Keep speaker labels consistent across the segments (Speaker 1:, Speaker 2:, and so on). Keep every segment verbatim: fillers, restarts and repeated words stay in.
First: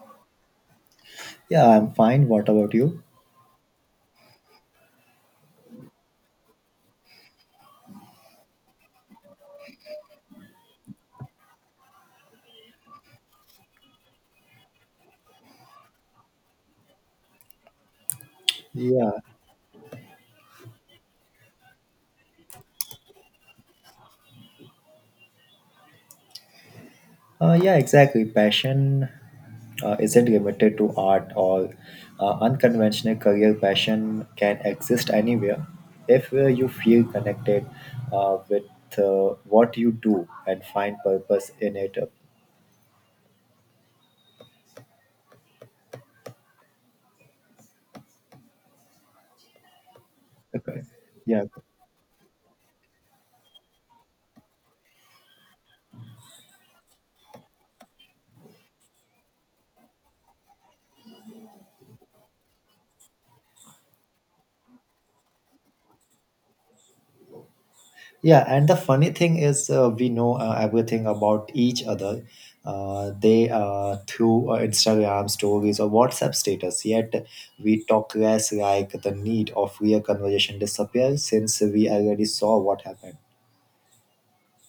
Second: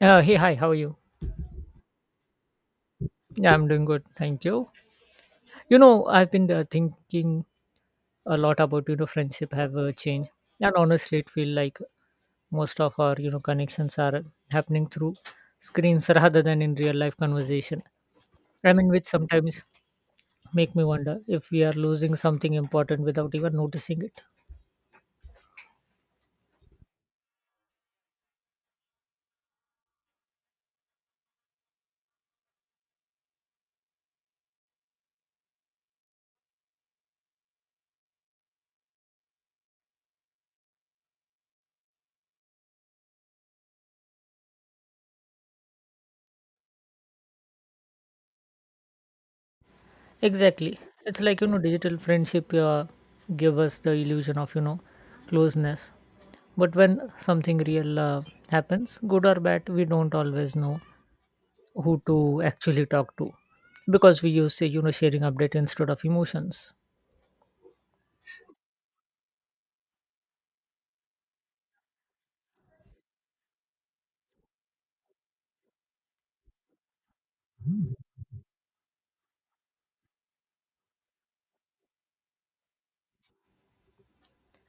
Speaker 1: Uh, hey, hi, how are you?
Speaker 2: Yeah, I'm fine. What about you?
Speaker 1: Yeah, I'm doing good, thank you. You know, I've been uh, thinking a lot about, you know, friendship have uh, changed. And honestly, it feel like most of our, you know, connections are happening through screens rather than in real life conversation. I mean, which
Speaker 2: Yeah,
Speaker 1: sometimes make me wonder if we are losing something important without even noticing it.
Speaker 2: uh, yeah, exactly. Passion uh, isn't limited to art or uh, unconventional career. Passion can exist anywhere if uh, you feel connected uh, with uh, what you do and find purpose in it.
Speaker 1: Exactly.
Speaker 2: Okay.
Speaker 1: It's like,
Speaker 2: Yeah,
Speaker 1: you know, digital friendship uh, give us the illusion of, you know, closeness. But when something real uh, happens, good or bad, we don't always know who to actually talk to because we use, say, you know, sharing update instead of emotions.
Speaker 2: Yeah, and the funny thing is, uh, we know uh, everything about each other. Uh, they uh, through uh, Instagram stories or WhatsApp status. Yet we talk less, like the need of real conversation disappears since we already saw what happened.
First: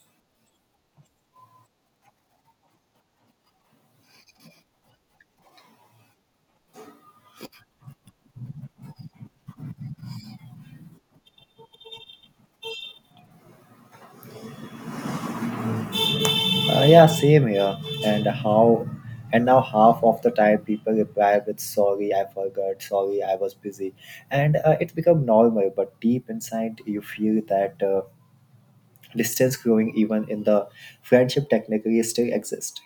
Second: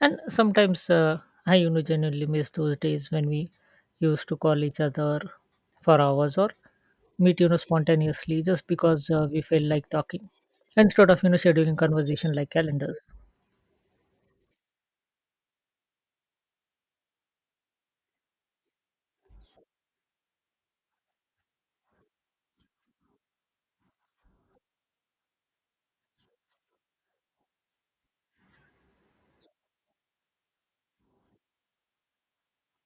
Speaker 1: And sometimes uh, I, you know, genuinely miss those days when we used to call each other for hours or meet, you know, spontaneously just because uh, we feel like talking instead of, you know, scheduling conversation like calendars.
Speaker 2: Uh, yeah, same here. And how? And now half of the time people reply with "Sorry, I forgot. Sorry, I was busy," and uh, it become normal. But deep inside, you feel that. Uh, distance growing even in the friendship technically still exist.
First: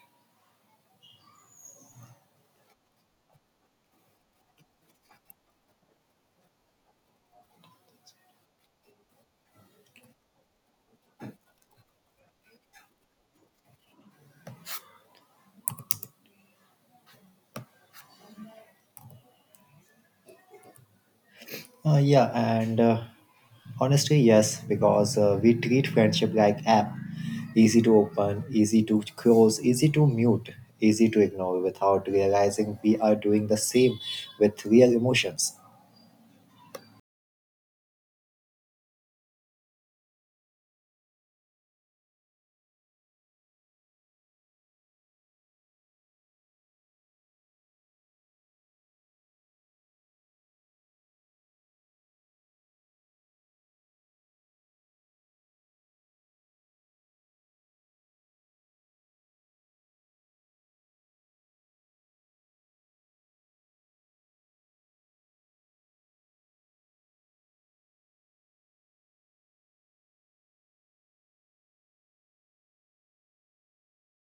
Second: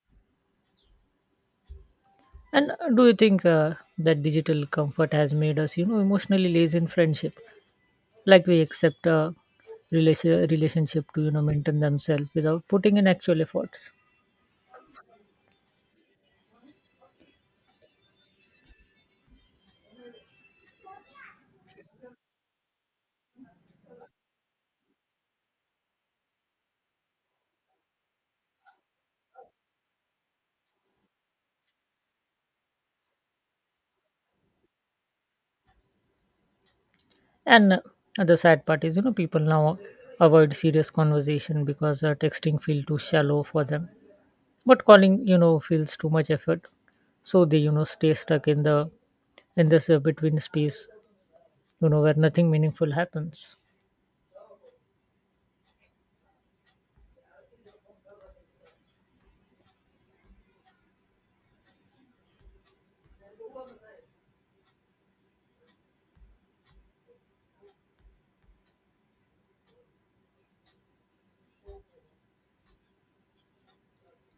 Speaker 1: And do you think uh, that digital comfort has made us, you know, emotionally lazy in friendship? Like we accept a relation, relationship to, you know, maintain themselves without putting in actual efforts.
Speaker 2: Uh, yeah and uh, Honestly yes because uh, we treat friendship like app, easy to open, easy to close, easy to mute, easy to ignore without realizing we are doing the same with real emotions.
Speaker 1: And uh, the sad part is, you know, people now avoid serious conversation because uh, texting feel too shallow for them. But calling, you know, feels too much effort. So they, you know, stay stuck in the in this uh, between space, you know, where nothing meaningful happens.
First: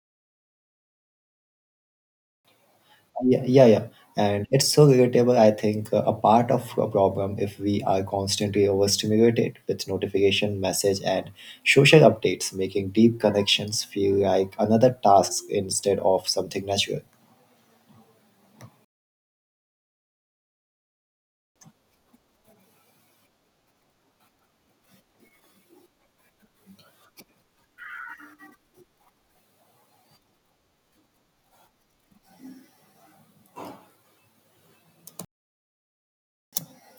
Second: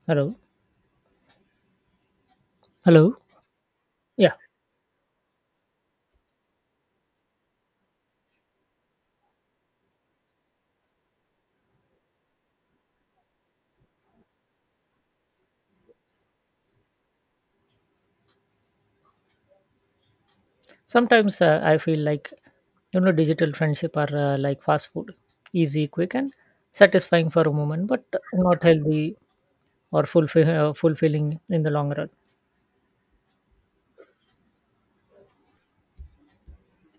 Speaker 1: Hello, hello,
Speaker 2: Yeah, yeah, yeah.
Speaker 1: yeah.
Speaker 2: And it's so relatable, I think, uh, a part of a problem if we are constantly overstimulated with notification, message, and social updates, making deep connections feel like another task instead of something natural.
Speaker 1: Sometimes uh, I feel like, you know, digital friendship are uh, like fast food, easy, quick, and satisfying for a moment, but not healthy or fulfill, uh, fulfilling in the long run.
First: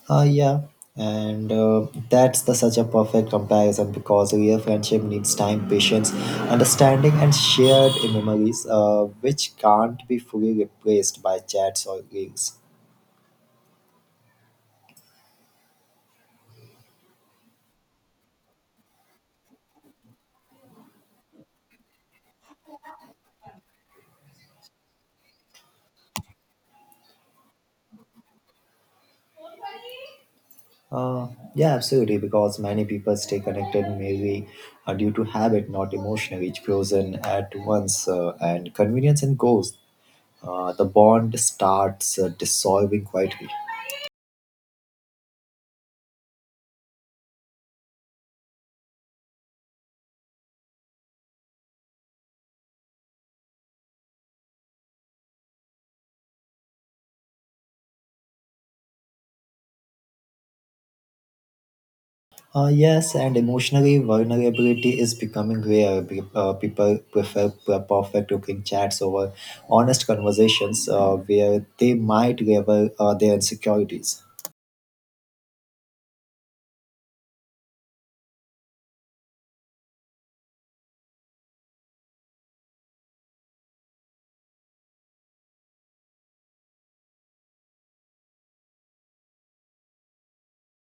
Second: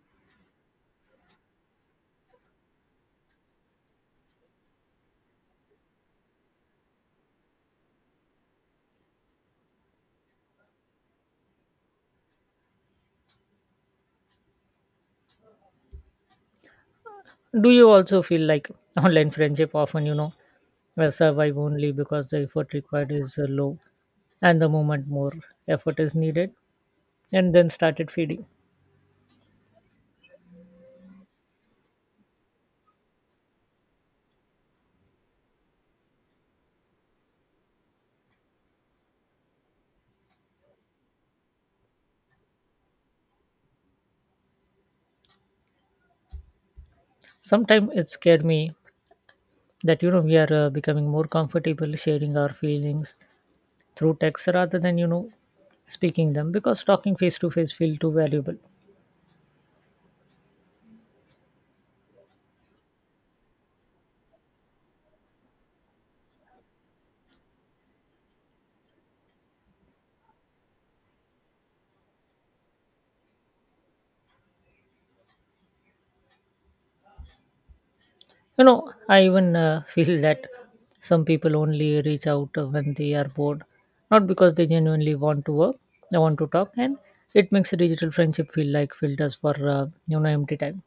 Speaker 2: Ah, yeah. And uh, that's the such a perfect comparison because real friendship needs time, patience, understanding, and shared memories, uh, which can't be fully replaced by chats or reels.
Speaker 1: Do you also feel like online friendship often, you know, will survive only because the effort required is uh, low and the moment more effort is needed and then started feeding.
Speaker 2: Uh, yeah, absolutely, because many people stay connected merely uh, due to habit, not emotion, which grows in at once uh, and convenience and goes. Uh, the bond starts uh, dissolving quietly.
Speaker 1: Sometimes it scared me that, you know, we are uh, becoming more comfortable sharing our feelings through text rather than, you know, speaking them because talking face to face feel too valuable.
Speaker 2: Uh, yes, and emotionally vulnerability is becoming rare. Pe- Uh, people prefer p- perfect looking chats over honest conversations uh, where they might reveal uh, their insecurities.
Speaker 1: You know, I even uh, feel that some people only reach out uh, when they are bored, not because they genuinely want to work, they want to talk, and it makes a digital friendship feel like filters for uh, you know, empty time.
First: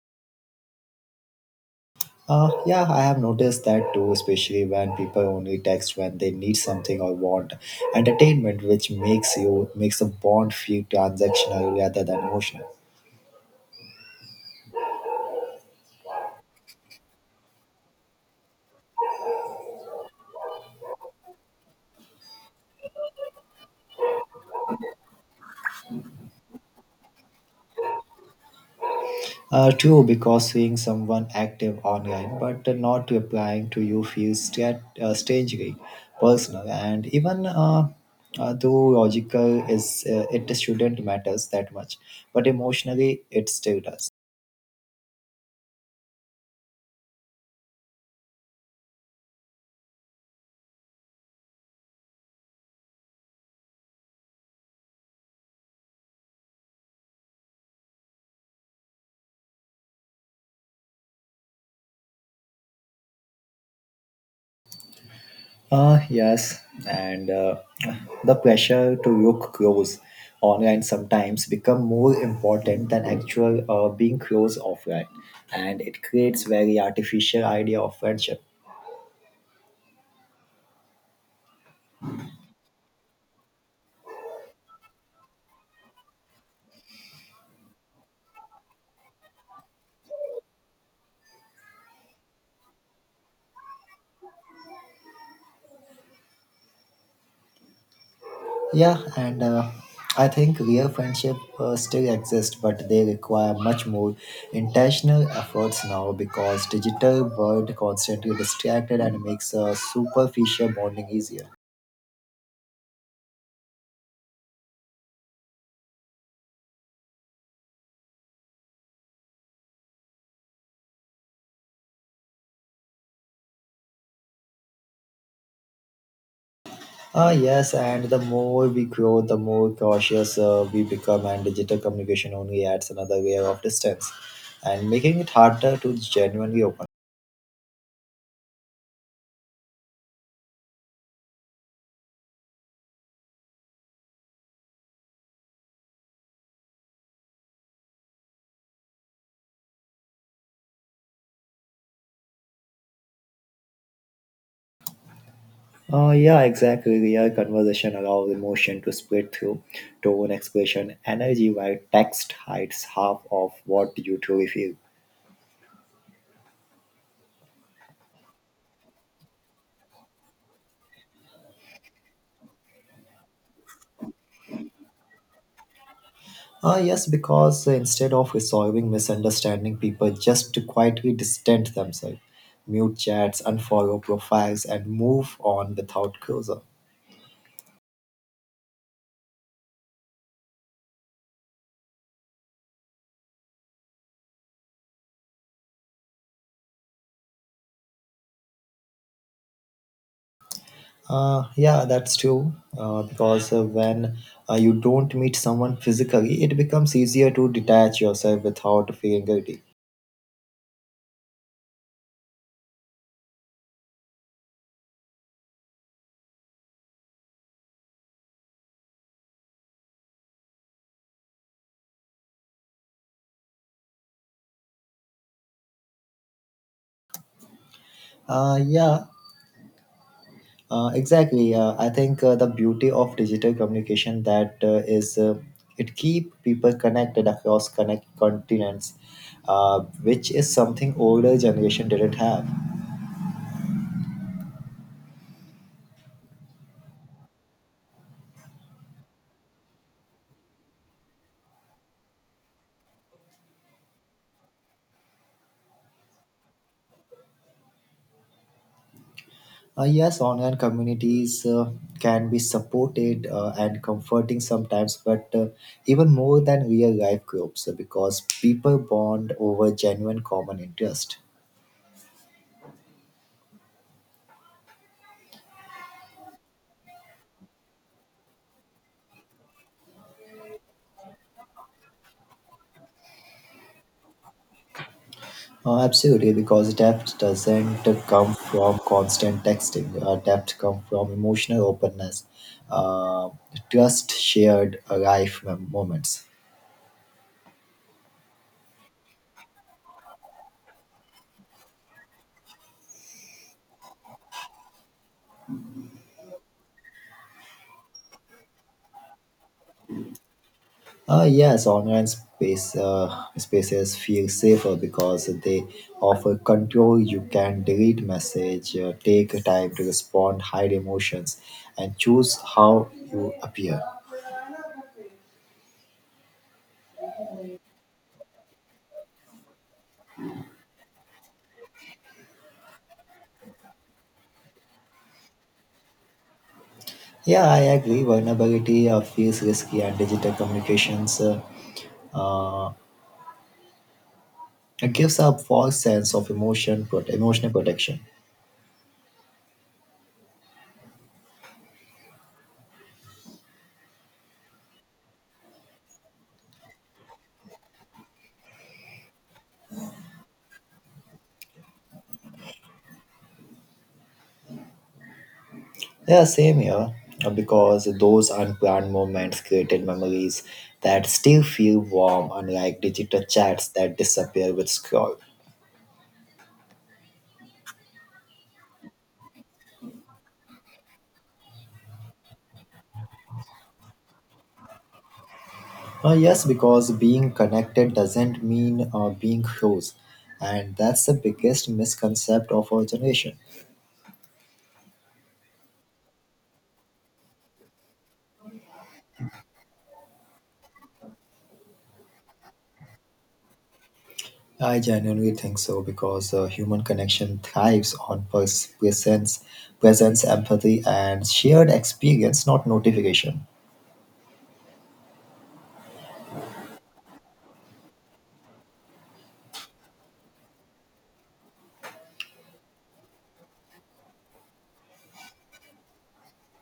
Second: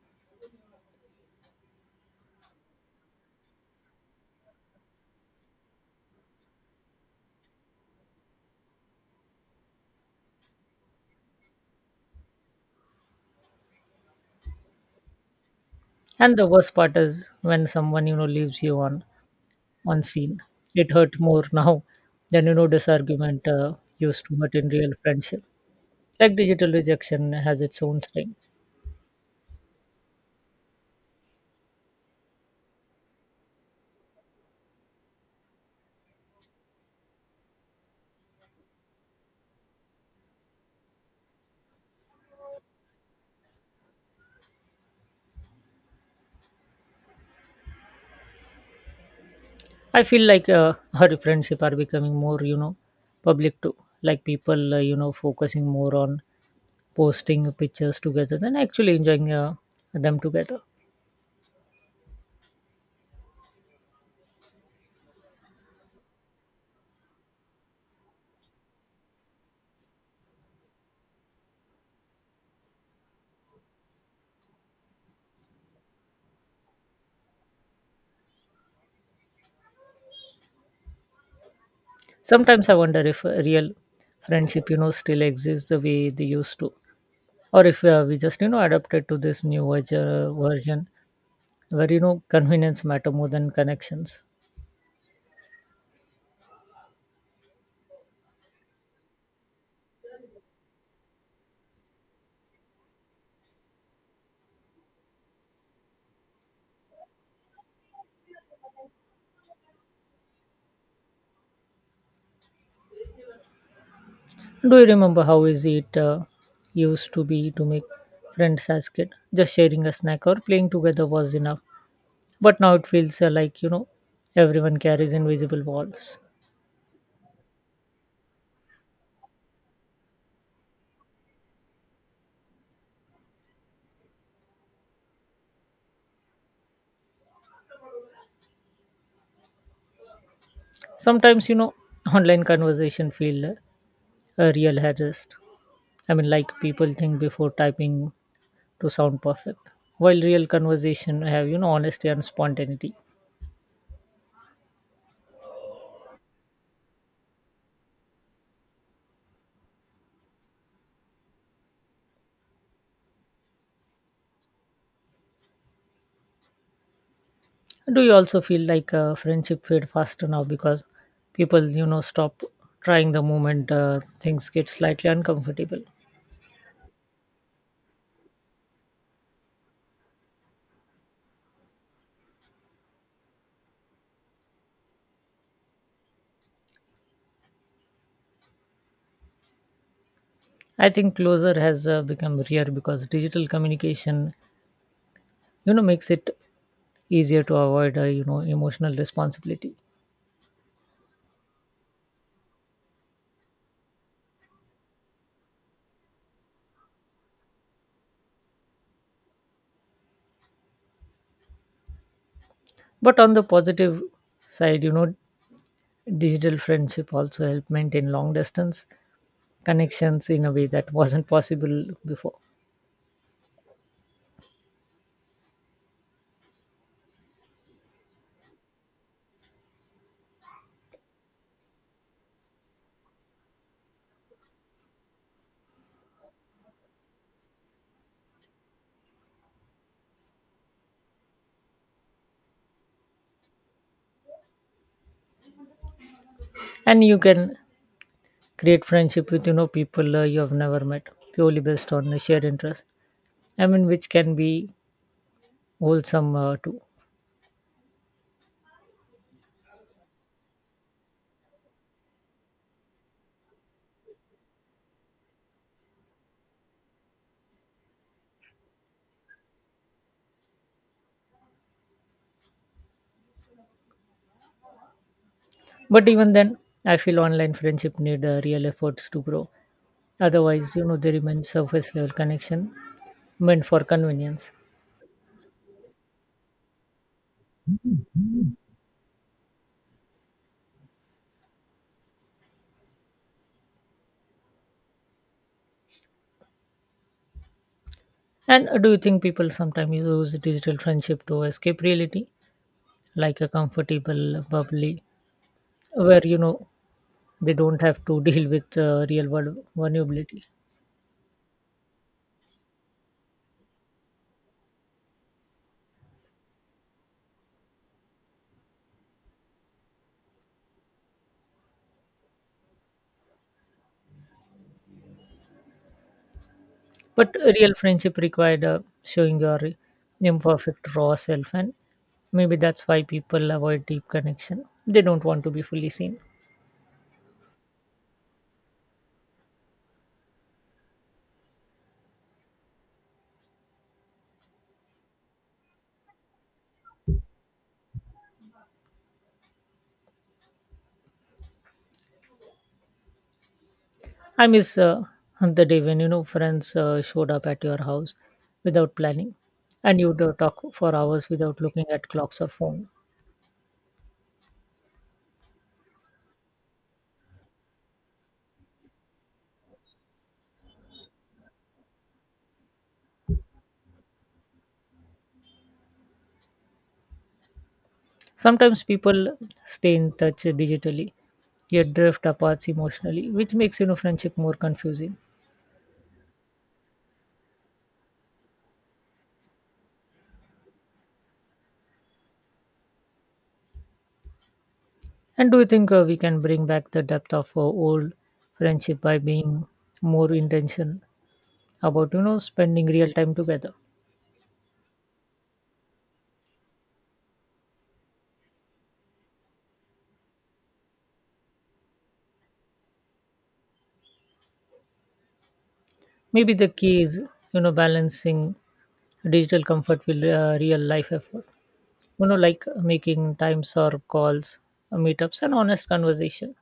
Speaker 2: Uh, yeah, I have noticed that too, especially when people only text when they need something or want entertainment, which makes you makes the bond feel transactional rather than emotional.
Speaker 1: And the worst part is when someone, you know, leaves you on on scene, it hurt more now than, you know, this argument uh, used to hurt in real friendship. Like digital rejection has its own sting.
Speaker 2: Uh, true, because seeing someone active online but not replying to you feels stra- uh, strangely personal, and even uh, uh, though logical is uh, it shouldn't matters that much, but emotionally it still does.
Speaker 1: I feel like uh, her friendship are becoming more, you know, public too. Like people, uh, you know, focusing more on posting pictures together than actually enjoying uh, them together.
Speaker 2: Ah, yes, and uh, the pressure to look close online sometimes become more important than actual uh, being close offline, and it creates very artificial idea of friendship.
Speaker 1: Sometimes I wonder if uh, real friendship, you know, still exists the way they used to, or if uh, we just, you know, adapted to this new version, version where, you know, convenience matter more than connections.
Speaker 2: Yeah, and uh, I think real friendship uh, still exist, but they require much more intentional efforts now because digital world constantly distracted and makes a superficial bonding easier.
Speaker 1: Do you remember how easy it uh, used to be to make friends as kid? Just sharing a snack or playing together was enough, but now it feels uh, like, you know, everyone carries invisible walls.
Speaker 2: Ah, yes, and the more we grow, the more cautious uh, we become, and digital communication only adds another layer of distance and making it harder to genuinely open.
Speaker 1: Sometimes, you know, online conversation feel uh, a real harassed. I mean, like people think before typing to sound perfect, while real conversation have, you know, honesty and spontaneity.
Speaker 2: Uh, yeah, exactly. Real conversation allows emotion to split through tone, expression, energy, while text hides half of what you truly feel.
Speaker 1: Do you also feel like uh, friendship fade faster now because people, you know, stop trying the moment uh, things get slightly uncomfortable?
Speaker 2: Uh, yes, because instead of resolving misunderstanding, people just quietly distance themselves, mute chats, unfollow profiles, and move on without closure.
Speaker 1: I think closer has uh, become rare because digital communication, you know, makes it easier to avoid uh, you know, emotional responsibility.
Speaker 2: Uh, yeah, that's true. Uh, because uh, when uh, you don't meet someone physically, it becomes easier to detach yourself without feeling guilty.
Speaker 1: But on the positive side, you know, digital friendship also help maintain long distance connections in a way that wasn't possible before.
Speaker 2: Uh, yeah, uh, exactly. Uh, I think uh, the beauty of digital communication that uh, is uh, it keep people connected across connect continents, uh, which is something older generation didn't have.
Speaker 1: And you can create friendship with, you know, people uh, you have never met purely based on a shared interest. I mean, which can be wholesome uh, too.
Speaker 2: Uh, yes, online communities uh, can be supported uh, and comforting sometimes, but uh, even more than real life groups uh, because people bond over genuine common interest.
Speaker 1: But even then, I feel online friendship need uh, real efforts to grow, otherwise, you know, they remain surface level connection meant for convenience.
Speaker 2: Uh, absolutely, because depth doesn't uh, come from constant texting. Uh, depth comes from emotional openness, uh, trust, shared uh, life mem- moments.
Speaker 1: And do you think people sometimes use digital friendship to escape reality, like a comfortable bubbly, where, you know, they don't have to deal with uh, real world vulnerability?
Speaker 2: Uh, yes, online space uh, spaces feel safer because they offer control. You can delete message, uh, take time to respond, hide emotions, and choose how you appear.
Speaker 1: But real friendship required uh, showing your imperfect raw self, and maybe that's why people avoid deep connection. They don't want to be fully seen.
Speaker 2: Yeah, I agree. Vulnerability uh, feels risky, and digital communications uh, it gives a false sense of emotion, prote- emotional protection.
Speaker 1: I miss uh, the day when, you know, friends uh, showed up at your house without planning, and you'd uh, talk for hours without looking at clocks or phones.
Speaker 2: Yeah, same here. Uh, Because those unplanned moments created memories that still feel warm, unlike digital chats that disappear with scroll.
Speaker 1: Sometimes people stay in touch digitally yet drift apart emotionally, which makes, you know, friendship more confusing.
Speaker 2: Uh, yes, because being connected doesn't mean uh, being close, and that's the biggest misconception of our generation.
Speaker 1: And do you think uh, we can bring back the depth of uh, old friendship by being more intentional about, you know, spending real time together?
Speaker 2: I genuinely think so because uh, human connection thrives on pers- presence, presence, empathy, and shared experience, not notification.
Speaker 1: Maybe the key is, you know, balancing digital comfort with uh, real life effort. You know, like making times or calls, uh, meetups, and honest conversation.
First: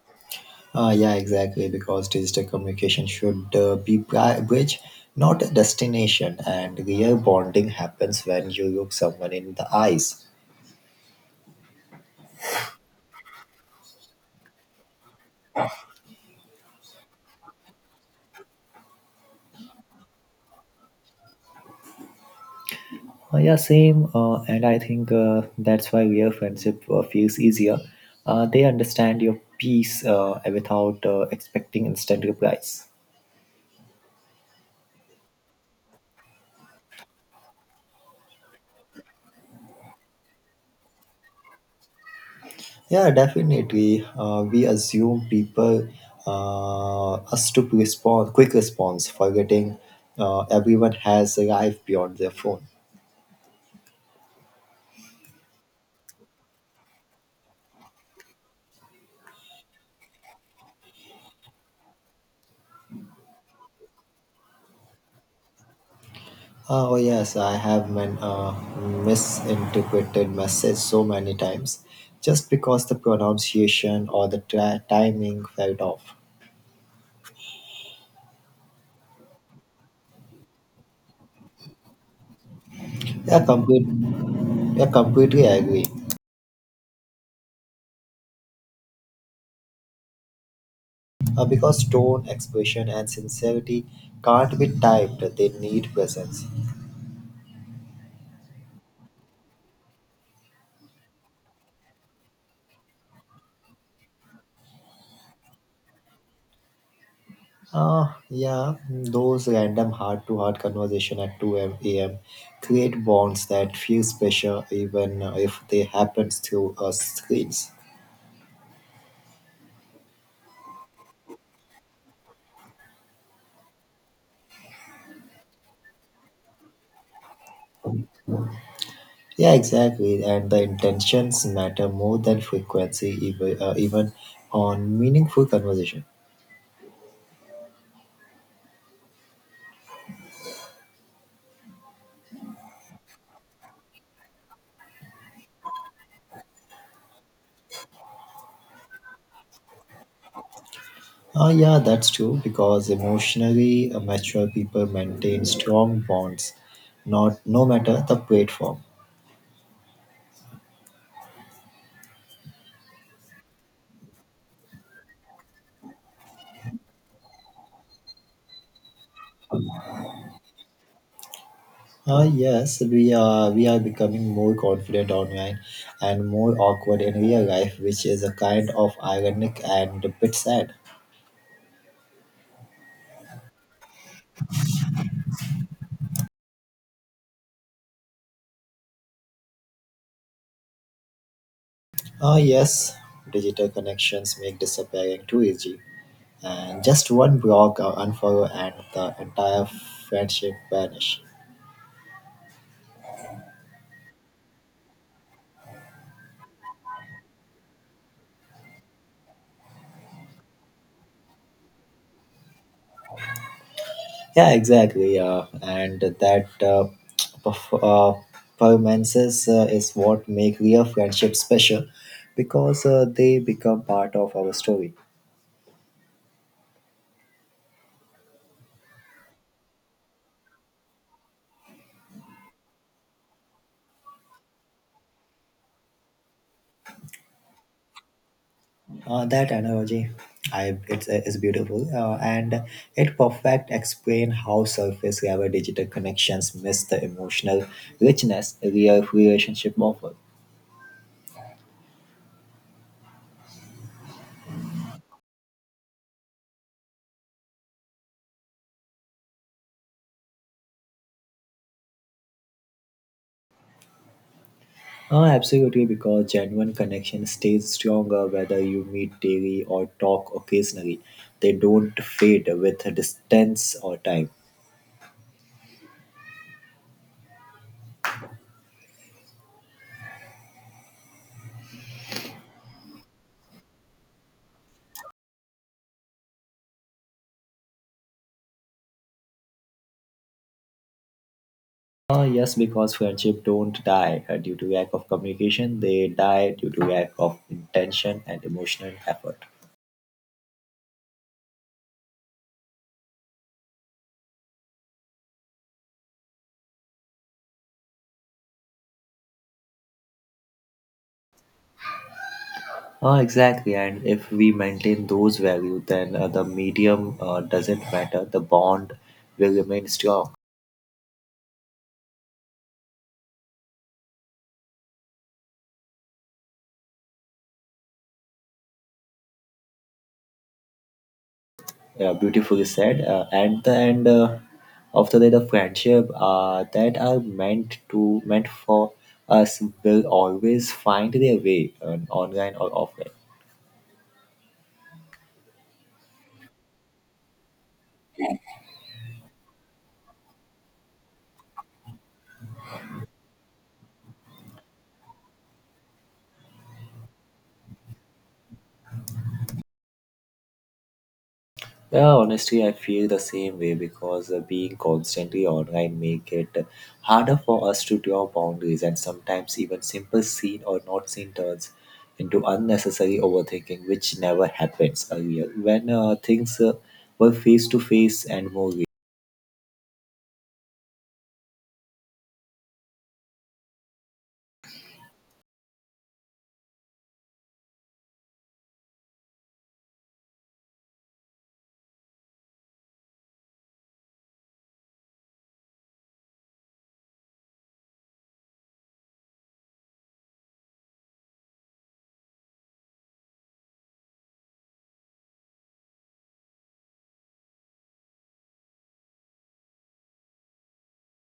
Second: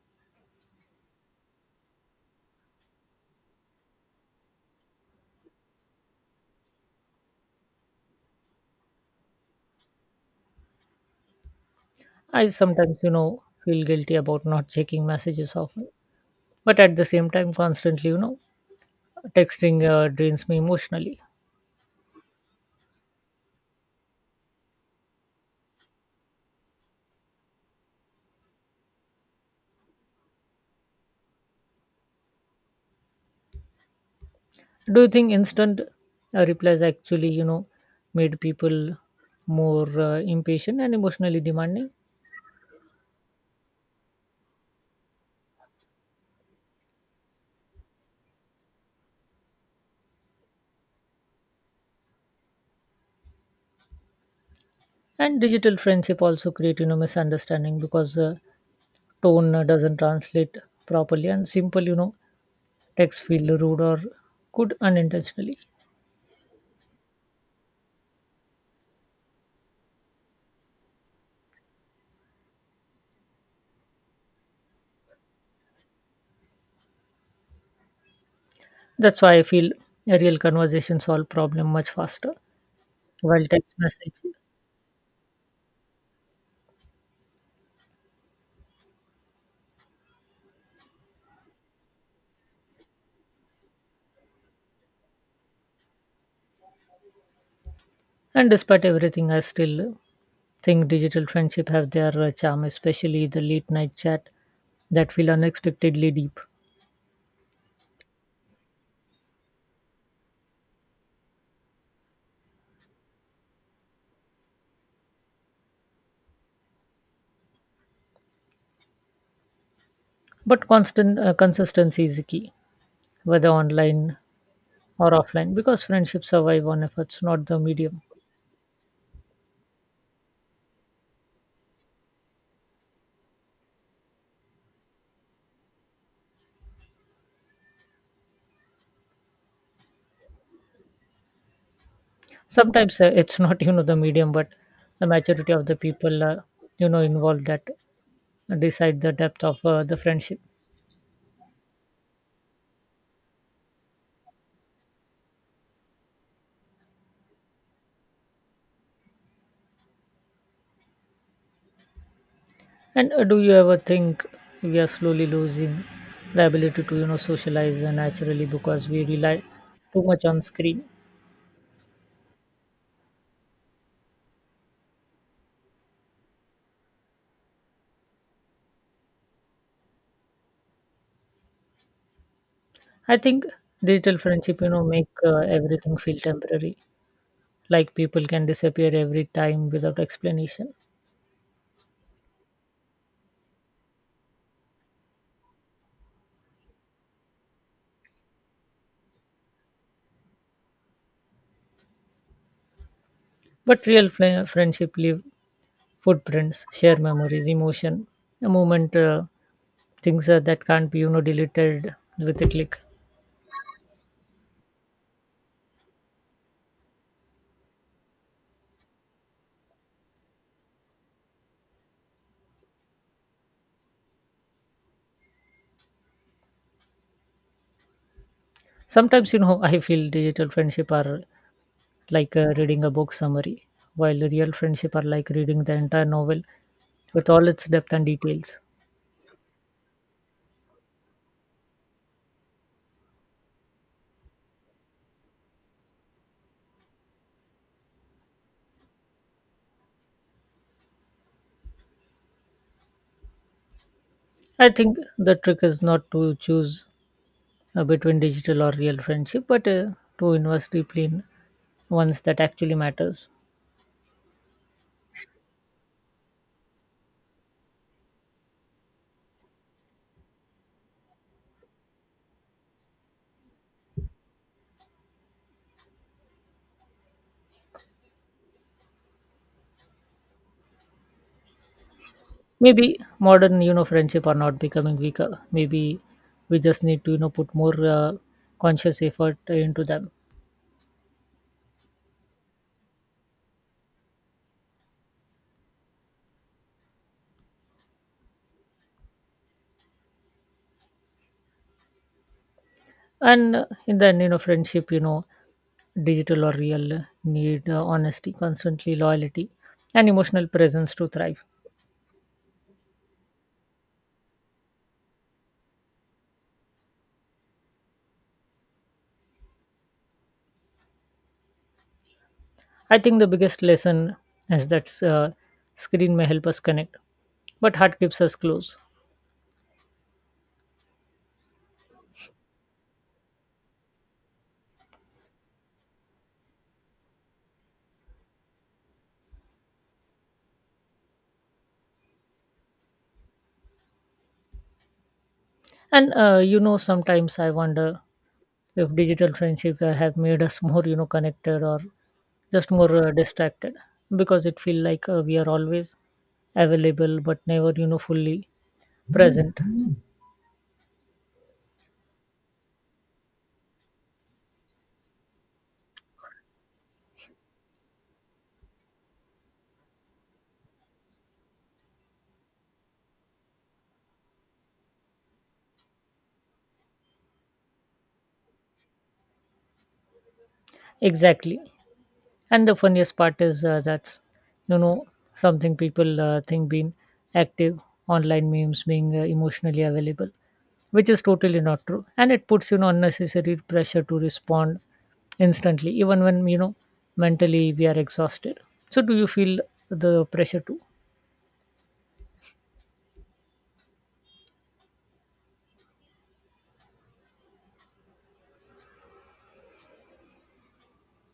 Speaker 2: Uh, yeah, exactly. Because digital communication should uh, be bri- bridge, not a destination. And real bonding happens when you look someone in the eyes.
Speaker 1: I sometimes, you know, feel guilty about not checking messages often, but at the same time constantly, you know, texting uh, drains me emotionally.
Speaker 2: Uh, yeah, same. Uh, and I think uh, that's why real friendship uh, feels easier. Uh, they understand your peace uh, without uh, expecting instant replies.
Speaker 1: Do you think instant uh, replies actually, you know, made people more uh, impatient and emotionally demanding?
Speaker 2: Yeah, definitely. Uh, we assume people uh, us to respond quick response, forgetting uh, everyone has a life beyond their phone.
Speaker 1: And digital friendship also create, you know, misunderstanding because uh, tone uh, doesn't translate properly, and simple, you know, text feel rude or good unintentionally.
Speaker 2: Uh, oh yes, I have been uh, misinterpreted message so many times, just because the pronunciation or the tra- timing felt off.
Speaker 1: That's why I feel a real conversation solve problem much faster
Speaker 2: Yeah,
Speaker 1: while text
Speaker 2: complete,
Speaker 1: message.
Speaker 2: yeah, completely agree. Uh, because tone, expression, and sincerity can't be typed; they need presence.
Speaker 1: And despite everything, I still think digital friendship have their uh, charm, especially the late night chat that feel unexpectedly deep.
Speaker 2: Uh, yeah, those random heart-to-heart conversation at two a m a m create bonds that feel special, even uh, if they happen through uh, screens.
Speaker 1: But constant uh, consistency is the key, whether online or offline, because friendships survive on efforts, not the medium.
Speaker 2: Yeah, exactly. And the intentions matter more than frequency, even, uh, even on meaningful conversation.
Speaker 1: Sometimes uh, it's not you know, the medium, but the majority of the people uh, you know, involved that decide the depth of uh, the friendship.
Speaker 2: Ah, yeah, that's true. Because emotionally uh, mature people maintain strong bonds, not no matter the platform.
Speaker 1: And uh, do you ever think we are slowly losing the ability to, you know, socialize uh, naturally because we rely too much on screen?
Speaker 2: Ah, yes, we are we are becoming more confident online and more awkward in real life, which is a kind of ironic and a bit sad.
Speaker 1: I think digital friendship, you know, make uh, everything feel temporary. Like people can disappear every time without explanation.
Speaker 2: Ah, yes, digital connections make disappearing too easy. And just one block or unfollow and the entire friendship vanish.
Speaker 1: But real fri- friendship leave footprints, share memories, emotion, a moment, uh, things uh, that can't be, you know, deleted with a click.
Speaker 2: Yeah, exactly, uh, and that uh, perf- uh, performances uh, is what make real friendship special because uh, they become part of our story.
Speaker 1: Sometimes, you know, I feel digital friendship are like uh, reading a book summary, while the real friendship are like reading the entire novel with all its depth and details.
Speaker 2: Uh, that analogy, I, it's, it's beautiful uh, and it perfect explain how surface level digital connections miss the emotional richness real relationship offer.
Speaker 1: I think the trick is not to choose uh, between digital or real friendship, but uh, to invest deeply in ones that actually matters.
Speaker 2: Uh, absolutely, because genuine connection stays stronger whether you meet daily or talk occasionally. They don't fade with distance or time.
Speaker 1: Maybe modern, you know, friendship are not becoming weaker. Maybe we just need to, you know, put more uh, conscious effort into them.
Speaker 2: Uh, yes, because friendship don't die uh, due to lack of communication. They die due to lack of intention and emotional effort.
Speaker 1: And uh, in the end, you know, friendship, you know, digital or real, uh, need uh, honesty, constantly loyalty, and emotional presence to thrive.
Speaker 2: Uh, exactly, and if we maintain those values, then uh, the medium uh, doesn't matter. The bond will remain strong.
Speaker 1: I think the biggest lesson is that uh, screen may help us connect, but heart keeps us close.
Speaker 2: Yeah, beautifully said. Uh, at the end uh, of the day, the friendship uh, that are meant to meant for us will always find their way, uh, online or offline.
Speaker 1: And uh, you know, sometimes I wonder if digital friendship uh, have made us more, you know, connected or just more uh, distracted because it feel like uh, we are always available but never, you know, fully present.
Speaker 2: Yeah, honestly, I feel the same way because uh, being constantly online make it harder for us to draw boundaries, and sometimes even simple seen or not seen turns into unnecessary overthinking, which never happens earlier. When uh, things uh, were face to face and more real,
Speaker 1: Exactly. And the funniest part is uh, that's, you know, something people uh, think being active online memes being uh, emotionally available, which is totally not true, and it puts, you know, unnecessary pressure to respond instantly even when, you know, mentally we are exhausted. So do you feel the pressure too?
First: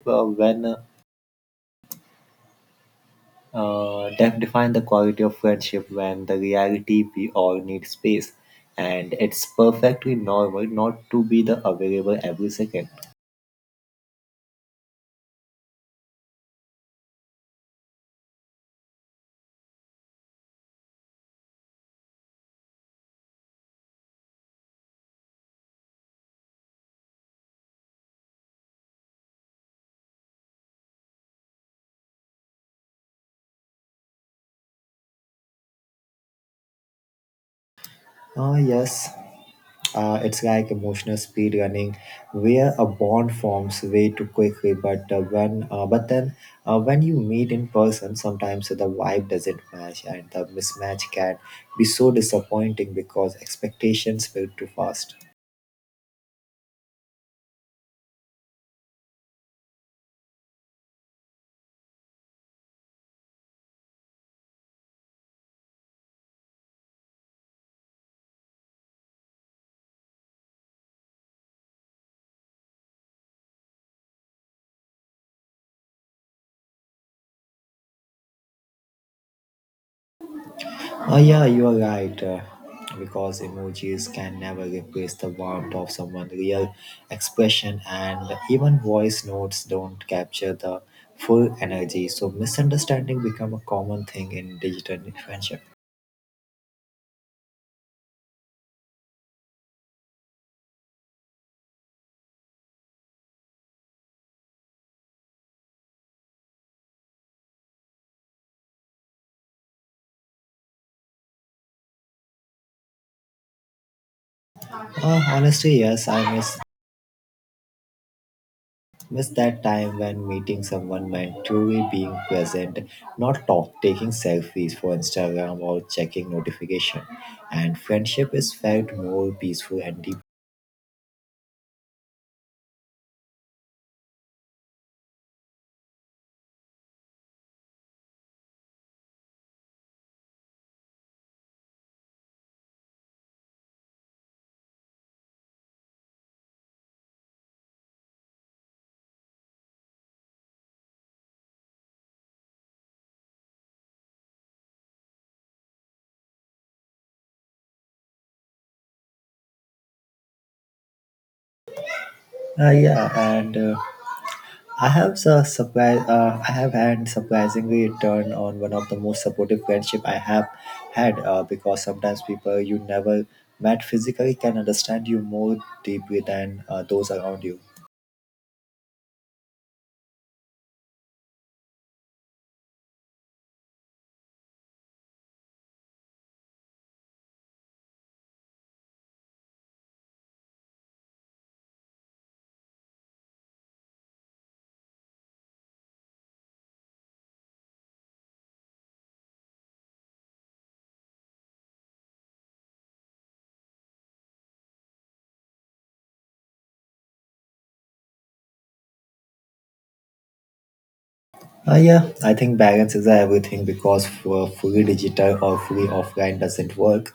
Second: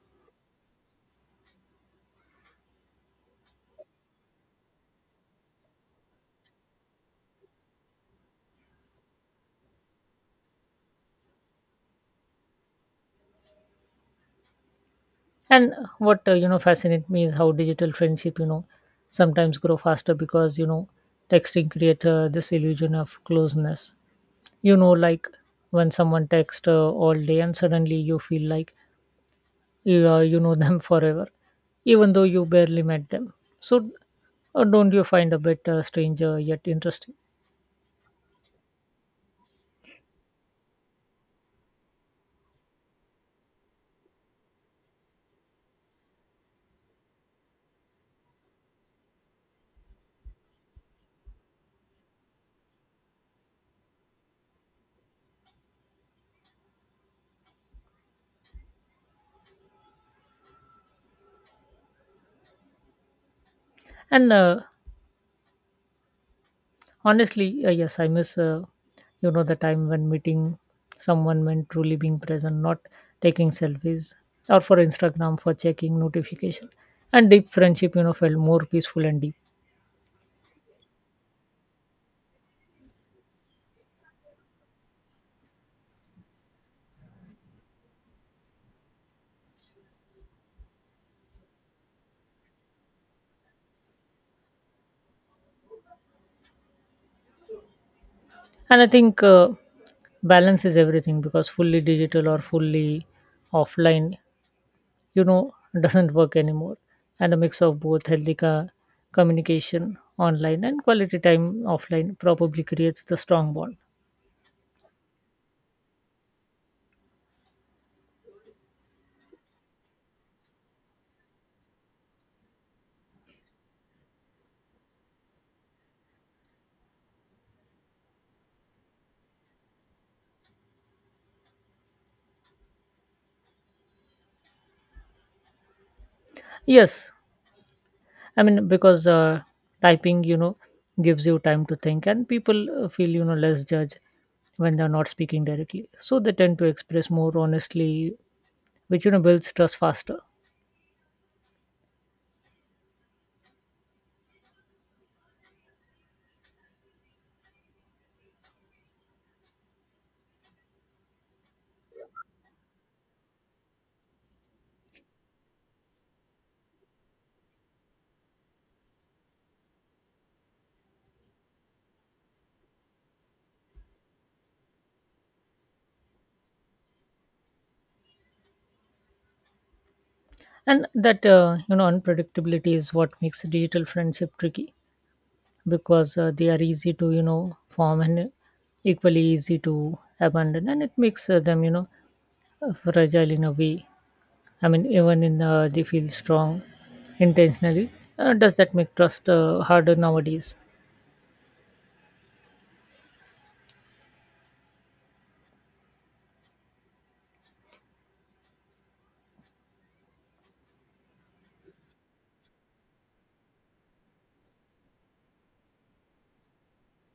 Speaker 2: uh, when uh, Uh, def- define the quality of friendship when the reality we all need space, and it's perfectly normal not to be the available every second.
Speaker 1: And what uh, you know, fascinates me is how digital friendship, you know, sometimes grow faster because, you know, texting create uh, this illusion of closeness, you know, like when someone texts uh, all day and suddenly you feel like you, uh, you know them forever, even though you barely met them. So uh, don't you find a bit uh, stranger yet interesting?
Speaker 2: Ah, yes. Uh, it's like emotional speed running, where a bond forms way too quickly. But uh, when, uh, but then, uh, when you meet in person, sometimes the vibe doesn't match, and the mismatch can be so disappointing because expectations build too fast.
Speaker 1: And uh, Honestly, uh, yes, I miss uh, you know, the time when meeting someone meant truly being present, not taking selfies or for Instagram for checking notification. And deep friendship, you know, felt more peaceful and deep.
Speaker 2: Oh, yeah, you are right. Uh, because emojis can never replace the warmth of someone's real expression, and even voice notes don't capture the full energy. So, misunderstanding become a common thing in digital friendship.
Speaker 1: And I think uh, balance is everything because fully digital or fully offline, you know, doesn't work anymore. And a mix of both healthy co- communication online and quality time offline probably creates the strong bond.
Speaker 2: Uh, honestly, yes, I miss miss that time when meeting someone meant truly being present, not talk, taking selfies for Instagram or checking notification. And friendship is felt more peaceful and deep.
Speaker 1: Yes, I mean, because uh, typing, you know, gives you time to think, and people uh, feel, you know, less judged when they're not speaking directly. So they tend to express more honestly, which, you know, builds trust faster.
Speaker 2: Uh, yeah, and. Uh, I have a surprise. Uh, I have had surprisingly turned on one of the most supportive friendship I have had uh, because sometimes people you never met physically can understand you more deeply than uh, those around you.
Speaker 1: And that, uh, you know, unpredictability is what makes digital friendship tricky because uh, they are easy to, you know, form and equally easy to abandon. And it makes uh, them, you know, uh, fragile in a way. I mean, even in uh, they feel strong intentionally. Uh, does that make trust uh, harder nowadays?
Speaker 2: Uh, yeah, I think balance is everything because for fully digital or fully offline doesn't work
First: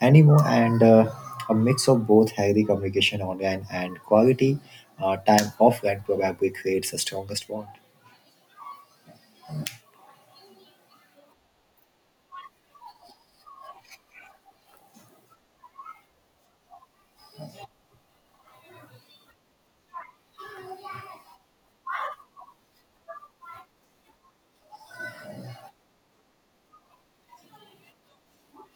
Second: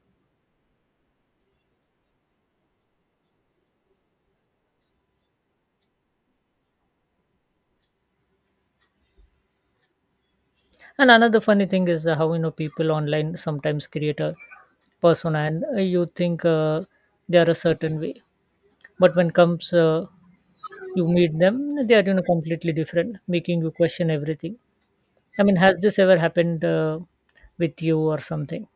Speaker 2: anymore, and uh, a mix of both healthy communication online and quality uh, time offline probably creates the strongest bond.
Speaker 1: And another funny thing is uh, how you know people online sometimes create a persona, and uh, you think uh, they are a certain way, but when comes uh, you meet them, they are you know completely different, making you question everything. I mean, has this ever happened uh, with you or something?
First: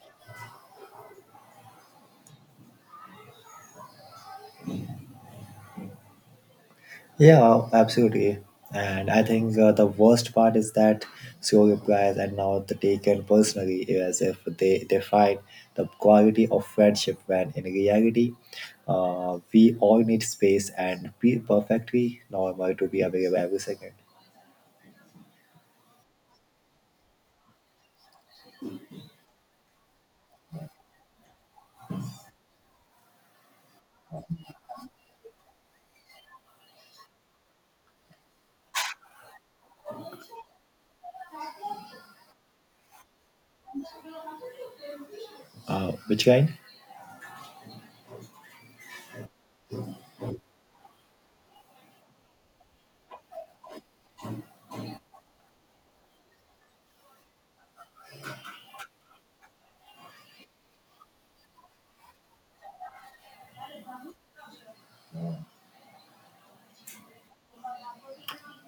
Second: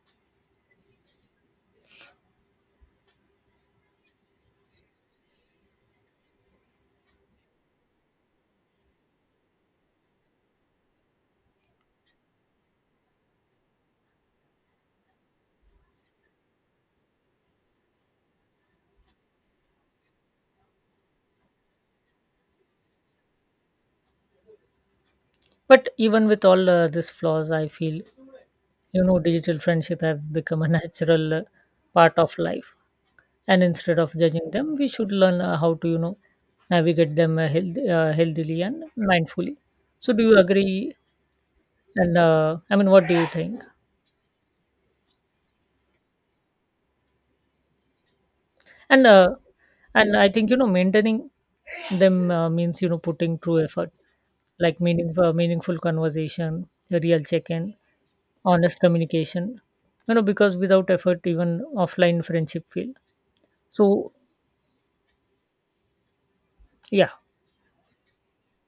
Speaker 2: Yeah, absolutely. And I think uh, the worst part is that slow replies are now the taken personally as if they define the quality of friendship when in reality, uh, we all need space and be perfectly normal to be available every second.
Speaker 1: But even with all uh, these flaws, I feel you know digital friendship have become a natural uh, part of life, and instead of judging them, we should learn uh, how to you know navigate them uh, health, uh, healthily and mindfully. So, do you agree? And uh, I mean, what do you think?
Speaker 2: Uh, which line?
Speaker 1: and uh, and I think you know maintaining them uh, means you know putting true effort like meaning uh, meaningful conversation, a real check-in, honest communication, you know, because without effort even offline friendship fail. So yeah.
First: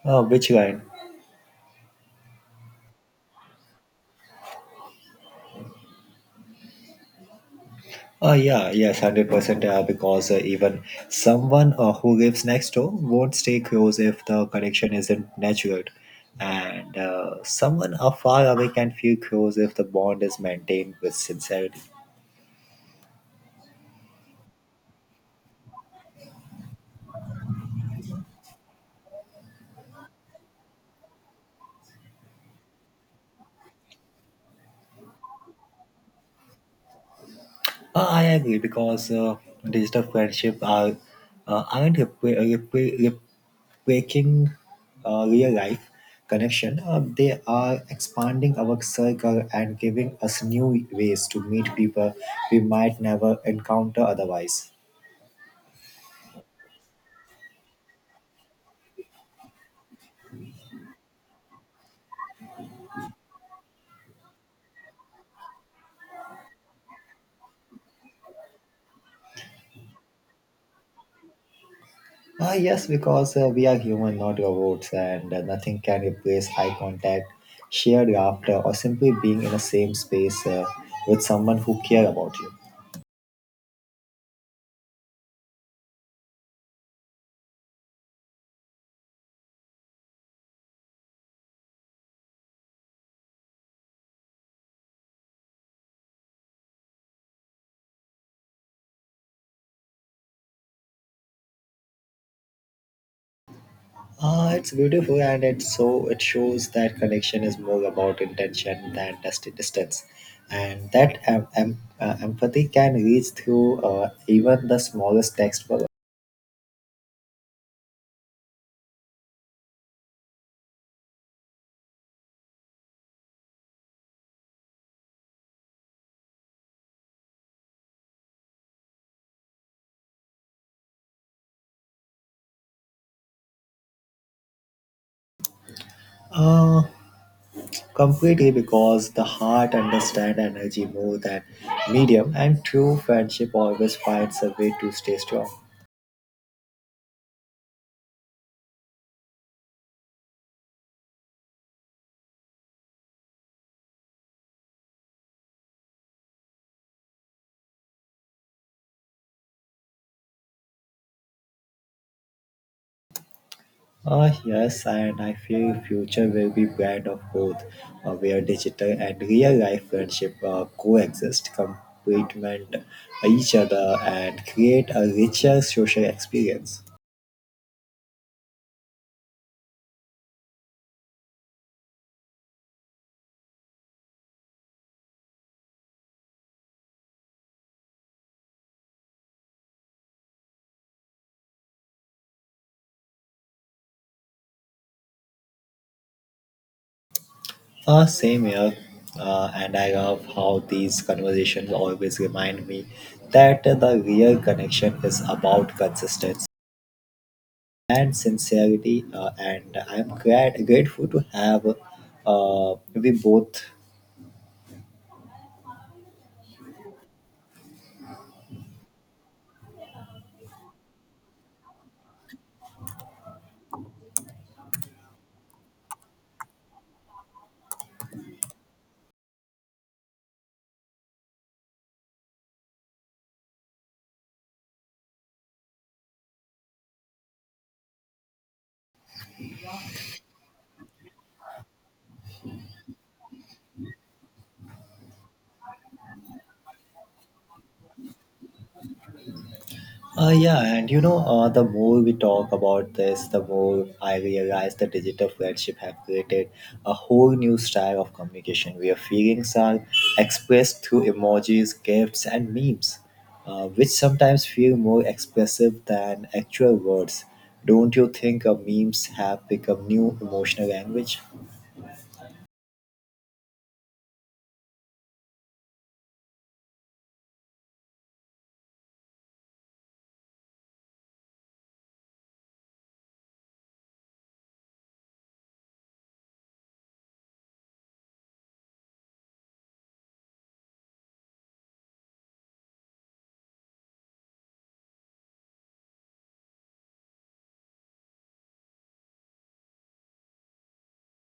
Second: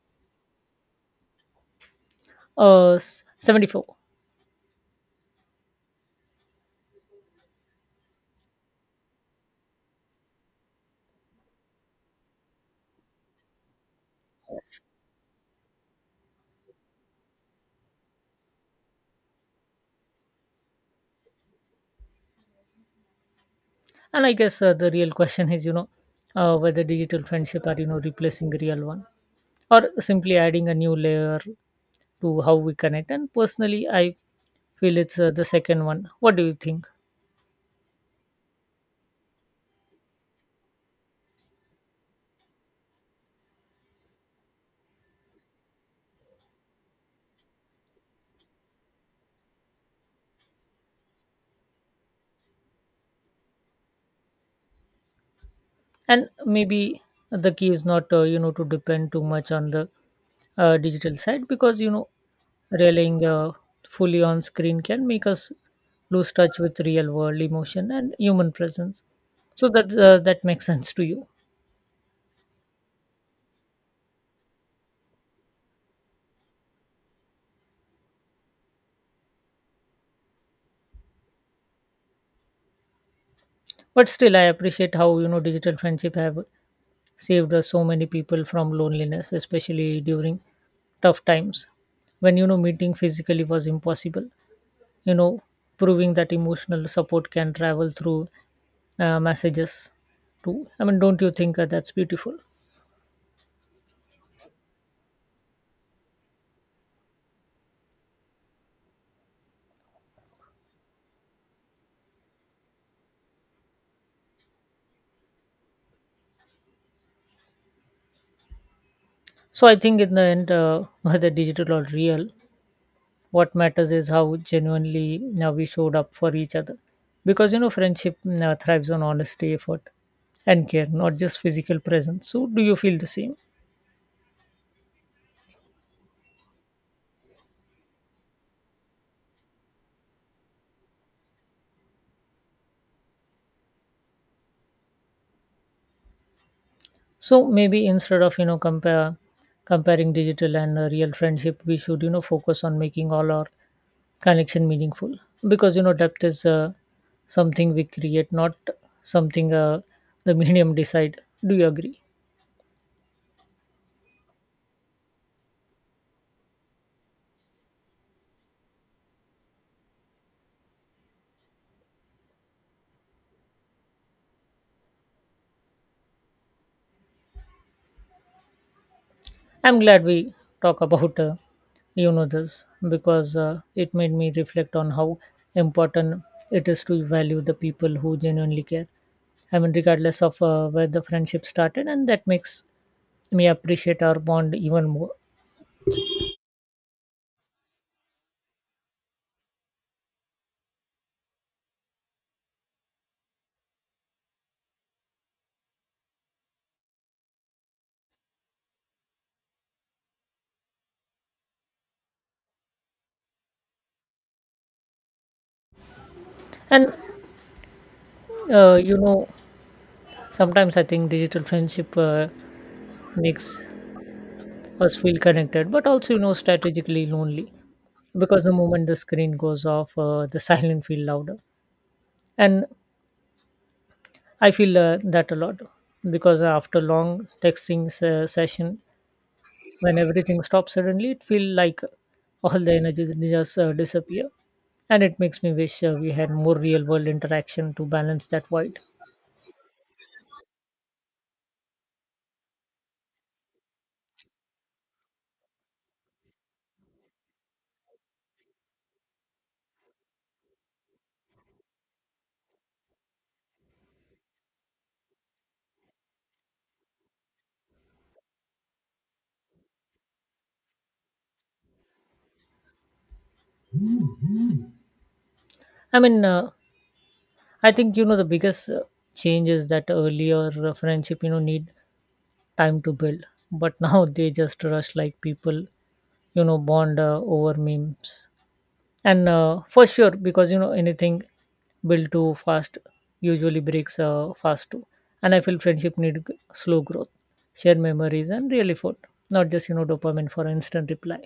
Speaker 2: Uh, which line?
Speaker 1: uh s- seventy-four.
Speaker 2: Uh, yeah, yes, one hundred percent. Uh, because uh, even someone uh, who lives next door won't stay close if the connection isn't natural. And uh, someone uh, far away can feel close if the bond is maintained with sincerity.
Speaker 1: And I guess uh, the real question is you know uh, whether digital friendship are you know replacing real one or simply adding a new layer to how we connect. And personally I feel it's uh, the second one. What do you think?
Speaker 2: Uh, I agree because uh, digital friendship are uh, aren't repre- repre- rep- breaking uh, real life connection. Uh, they are expanding our circle and giving us new ways to meet people we might never encounter otherwise.
Speaker 1: And maybe the key is not uh, you know to depend too much on the uh, digital side, because you know relying uh, fully on screen can make us lose touch with real world emotion and human presence. So that uh, that makes sense to you?
Speaker 2: Uh, yes, because uh, we are human, not robots, and uh, nothing can replace eye contact, shared laughter, or simply being in the same space uh, with someone who care about you.
Speaker 1: But still I appreciate how you know digital friendship have saved us so many people from loneliness, especially during tough times when you know meeting physically was impossible, you know, proving that emotional support can travel through uh, messages too. I mean, don't you think uh, that's beautiful?
Speaker 2: Uh, it's beautiful and it's so it shows that connection is more about intention than just distance and that em- em- uh, empathy can reach through uh, even the smallest text for.
Speaker 1: So I think in the end uh, whether digital or real, what matters is how genuinely uh, we showed up for each other, because you know friendship uh, thrives on honesty, effort, and care, not just physical presence. So do you feel the same?
Speaker 2: uh, Completely, because the heart understands energy more than medium and true friendship always finds a way to stay strong.
Speaker 1: So maybe instead of you know compare comparing digital and uh, real friendship, we should you know focus on making all our connection meaningful, because you know depth is uh, something we create, not something uh, the medium decide. Do you agree?
Speaker 2: Ah yes, and I feel future will be blend of both, uh, where digital and real life friendship uh, coexist, complement uh, each other, and create a richer social experience.
Speaker 1: I'm glad we talk about uh, you know this, because uh, it made me reflect on how important it is to value the people who genuinely care. I mean, regardless of uh, where the friendship started, and that makes may appreciate our bond even more.
Speaker 2: Uh, same here, uh, and I love how these conversations always remind me that the real connection is about consistency and sincerity, uh, and I'm glad grateful to have uh, we both.
Speaker 1: And uh, you know, sometimes I think digital friendship uh, makes us feel connected, but also you know strategically lonely, because the moment the screen goes off, uh, the silence feel louder. And I feel uh, that a lot, because after long texting se- session, when everything stops suddenly, it feel like all the energy just uh, disappear. And it makes me wish uh, we had more real world interaction to balance that void.
Speaker 2: Uh, yeah, and you know, uh, the more we talk about this, the more I realize the digital friendship have created a whole new style of communication where feelings are expressed through emojis, gifts, and memes, uh, which sometimes feel more expressive than actual words. Don't you think uh, memes have become new emotional language?
Speaker 1: I mean, uh, I think you know the biggest uh, change is that earlier uh, friendship you know need time to build, but now they just rush, like people you know bond uh, over memes. And uh, for sure, because you know anything built too fast usually breaks uh, fast too. And I feel friendship need g- slow growth, shared memories, and real effort, not just you know dopamine for instant reply.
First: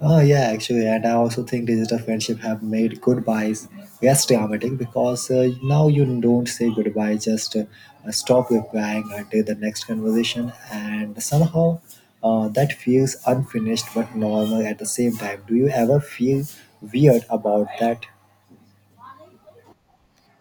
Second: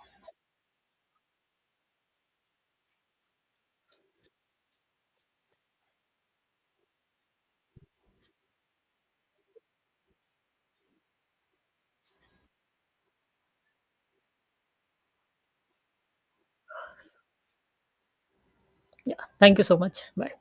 Speaker 2: Oh yeah, actually, and I also think digital friendship have made goodbyes less dramatic because uh, now you don't say goodbye, just uh, stop replying until the next conversation, and somehow uh, that feels unfinished but normal at the same time. Do you ever feel weird about that?
Speaker 1: Yeah, thank you so much. Bye.